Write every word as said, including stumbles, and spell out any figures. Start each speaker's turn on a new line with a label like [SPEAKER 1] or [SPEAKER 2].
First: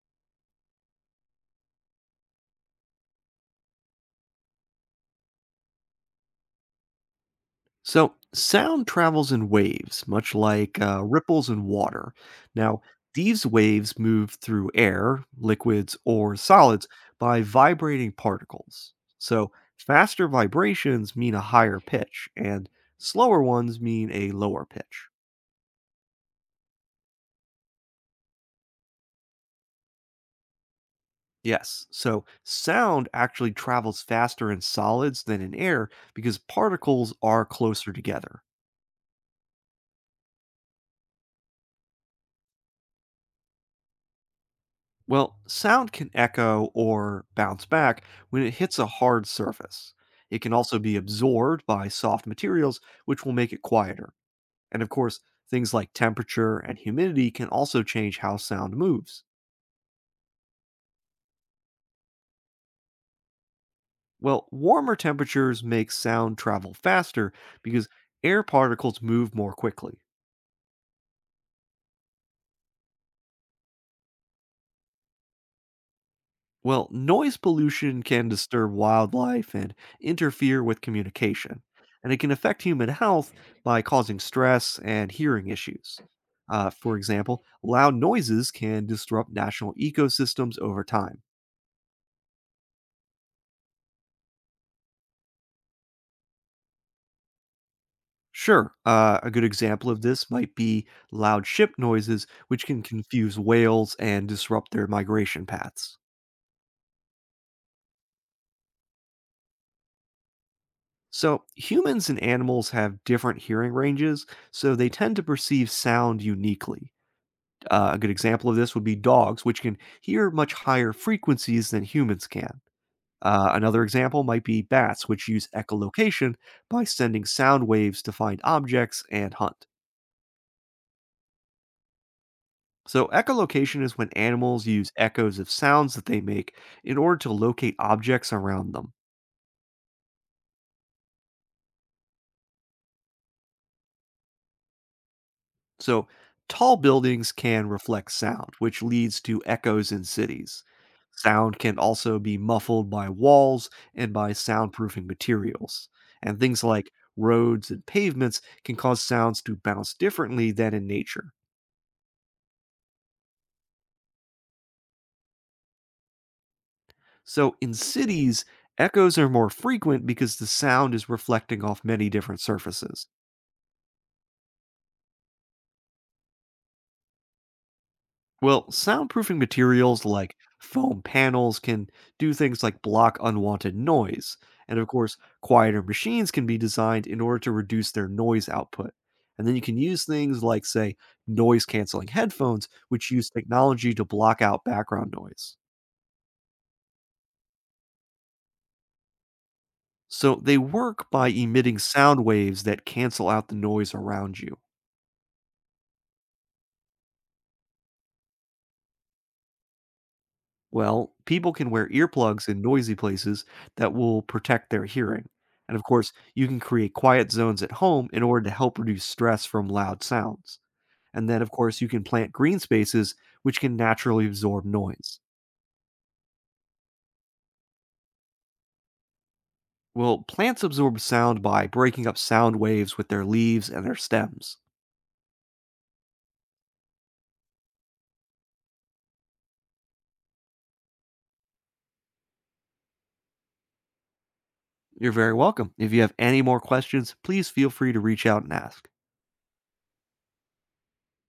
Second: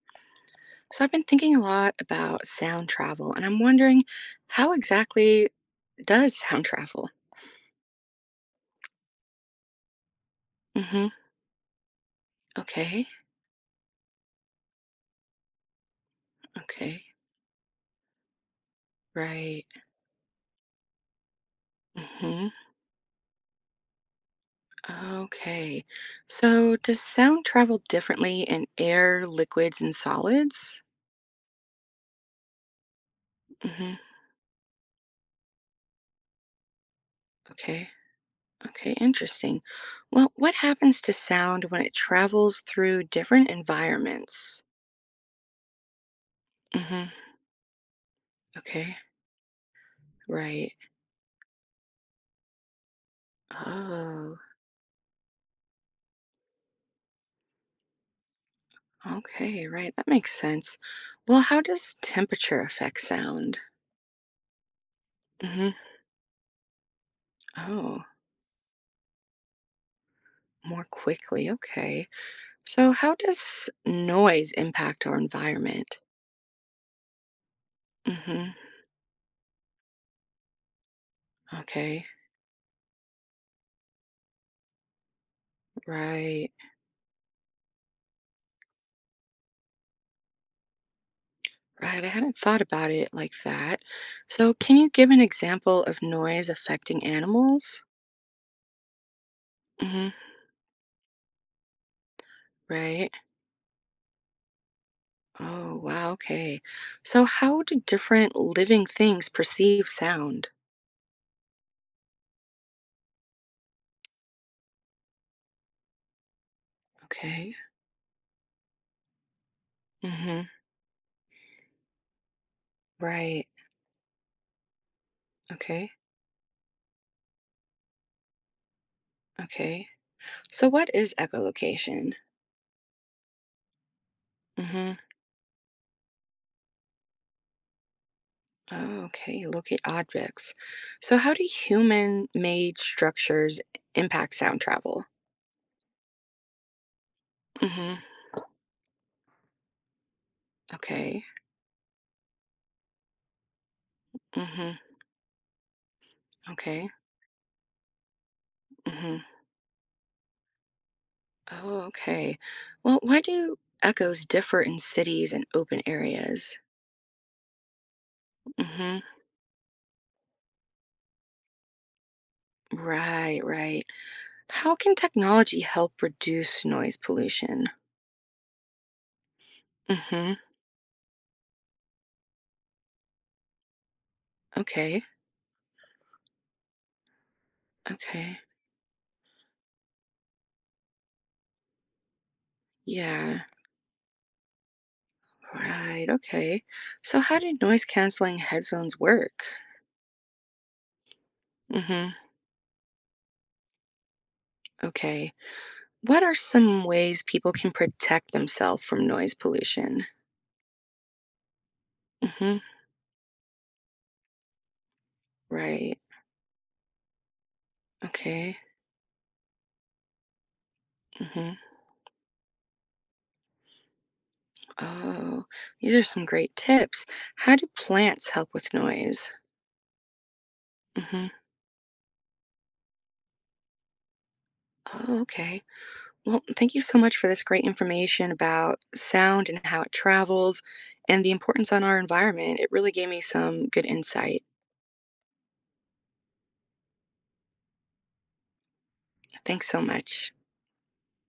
[SPEAKER 1] So I've been thinking a lot about sound travel, and I'm wondering how exactly does sound travel?
[SPEAKER 2] So, sound travels in waves, much like uh,
[SPEAKER 1] hmm
[SPEAKER 2] ripples in water. Now,
[SPEAKER 1] Okay.
[SPEAKER 2] these waves move through air, liquids, or solids
[SPEAKER 1] Okay.
[SPEAKER 2] by vibrating particles. So,
[SPEAKER 1] Right.
[SPEAKER 2] faster vibrations mean a higher pitch,
[SPEAKER 1] hmm
[SPEAKER 2] and slower ones mean a lower pitch.
[SPEAKER 1] Okay. So does sound travel differently in air, liquids, and solids?
[SPEAKER 2] Yes, so sound actually
[SPEAKER 1] hmm
[SPEAKER 2] travels faster in solids than in air because particles are
[SPEAKER 1] Okay.
[SPEAKER 2] closer together.
[SPEAKER 1] Okay. Interesting. Well, what happens to sound when it travels through different environments?
[SPEAKER 2] Well, sound can echo
[SPEAKER 1] hmm
[SPEAKER 2] or bounce back when it hits a
[SPEAKER 1] Okay.
[SPEAKER 2] hard surface. It can
[SPEAKER 1] Right.
[SPEAKER 2] also be absorbed by soft materials, which will make it quieter.
[SPEAKER 1] Oh.
[SPEAKER 2] And of course, things like temperature and humidity can also change how sound moves.
[SPEAKER 1] Okay, right. That makes sense. Well, how does temperature affect sound?
[SPEAKER 2] Well, warmer temperatures
[SPEAKER 1] hmm
[SPEAKER 2] make sound travel faster because
[SPEAKER 1] Oh,
[SPEAKER 2] air particles move more quickly.
[SPEAKER 1] more quickly. Okay. So, how does noise impact our environment?
[SPEAKER 2] Well, noise pollution can
[SPEAKER 1] hmm
[SPEAKER 2] disturb wildlife and interfere with communication,
[SPEAKER 1] Okay.
[SPEAKER 2] and it can affect human health by causing stress and hearing issues.
[SPEAKER 1] Right.
[SPEAKER 2] Uh, for example, loud noises can disrupt national ecosystems over time.
[SPEAKER 1] Right. I hadn't thought about it like that. So, can you give an example of noise affecting animals?
[SPEAKER 2] Sure, uh, a good example of
[SPEAKER 1] hmm
[SPEAKER 2] this might be loud ship noises, which can
[SPEAKER 1] Right.
[SPEAKER 2] confuse whales and disrupt their migration
[SPEAKER 1] Oh,
[SPEAKER 2] paths.
[SPEAKER 1] wow. Okay. So, how do different living things perceive sound?
[SPEAKER 2] So, humans and animals have different hearing ranges, so they tend to perceive sound uniquely.
[SPEAKER 1] Okay.
[SPEAKER 2] Uh, a good example of this would be dogs, which can hear
[SPEAKER 1] hmm
[SPEAKER 2] much higher frequencies than humans can.
[SPEAKER 1] Right.
[SPEAKER 2] Uh, another example might be bats, which use
[SPEAKER 1] Okay.
[SPEAKER 2] echolocation by sending sound waves to find objects and hunt.
[SPEAKER 1] Okay. So what is echolocation?
[SPEAKER 2] So, echolocation is when animals use
[SPEAKER 1] Mhm.
[SPEAKER 2] echoes of sounds that they make in order to locate objects around them.
[SPEAKER 1] Oh, okay. Locate objects. So how do human-made structures impact sound travel?
[SPEAKER 2] So, tall buildings can
[SPEAKER 1] Mhm.
[SPEAKER 2] reflect sound, which leads to echoes in cities.
[SPEAKER 1] Okay.
[SPEAKER 2] Sound can also be muffled by walls and by
[SPEAKER 1] Mhm.
[SPEAKER 2] soundproofing materials. And things
[SPEAKER 1] Okay.
[SPEAKER 2] like roads and pavements can cause
[SPEAKER 1] Mhm.
[SPEAKER 2] sounds to bounce differently than in nature.
[SPEAKER 1] Oh, okay. Well, why do echoes differ in cities and open areas?
[SPEAKER 2] So, in cities,
[SPEAKER 1] Mhm.
[SPEAKER 2] echoes are more frequent because the sound is reflecting off many different surfaces.
[SPEAKER 1] Right, right. How can technology help reduce noise pollution?
[SPEAKER 2] Well, soundproofing materials like
[SPEAKER 1] Mhm.
[SPEAKER 2] foam panels can do things like block unwanted noise. And of
[SPEAKER 1] Okay.
[SPEAKER 2] course, quieter machines can be designed in order to reduce their
[SPEAKER 1] Okay.
[SPEAKER 2] noise output. And then you can use things like, say, noise canceling headphones, which use
[SPEAKER 1] Yeah.
[SPEAKER 2] technology to block out background noise.
[SPEAKER 1] Right, okay. So how do noise canceling headphones work?
[SPEAKER 2] So they work by emitting
[SPEAKER 1] hmm
[SPEAKER 2] sound waves that cancel out the noise around you.
[SPEAKER 1] Okay. What are some ways people can protect themselves from noise pollution?
[SPEAKER 2] Well, people can wear earplugs
[SPEAKER 1] hmm
[SPEAKER 2] in noisy places that will protect their hearing. And of
[SPEAKER 1] Right.
[SPEAKER 2] course, you can create quiet zones at home in order to
[SPEAKER 1] Okay.
[SPEAKER 2] help reduce stress from loud sounds. And then, of
[SPEAKER 1] hmm
[SPEAKER 2] course, you can plant green spaces, which can naturally absorb noise.
[SPEAKER 1] Oh, these are some great tips. How do plants help with noise?
[SPEAKER 2] Well, plants absorb
[SPEAKER 1] hmm
[SPEAKER 2] sound by breaking up sound waves with their leaves and their stems.
[SPEAKER 1] Oh, okay. Well, thank you so much for this great information about sound and how it travels and the importance on our environment. It really gave me some good insight.
[SPEAKER 2] You're very welcome. If you have any more questions, please feel free to reach out and ask.
[SPEAKER 1] Thanks so much.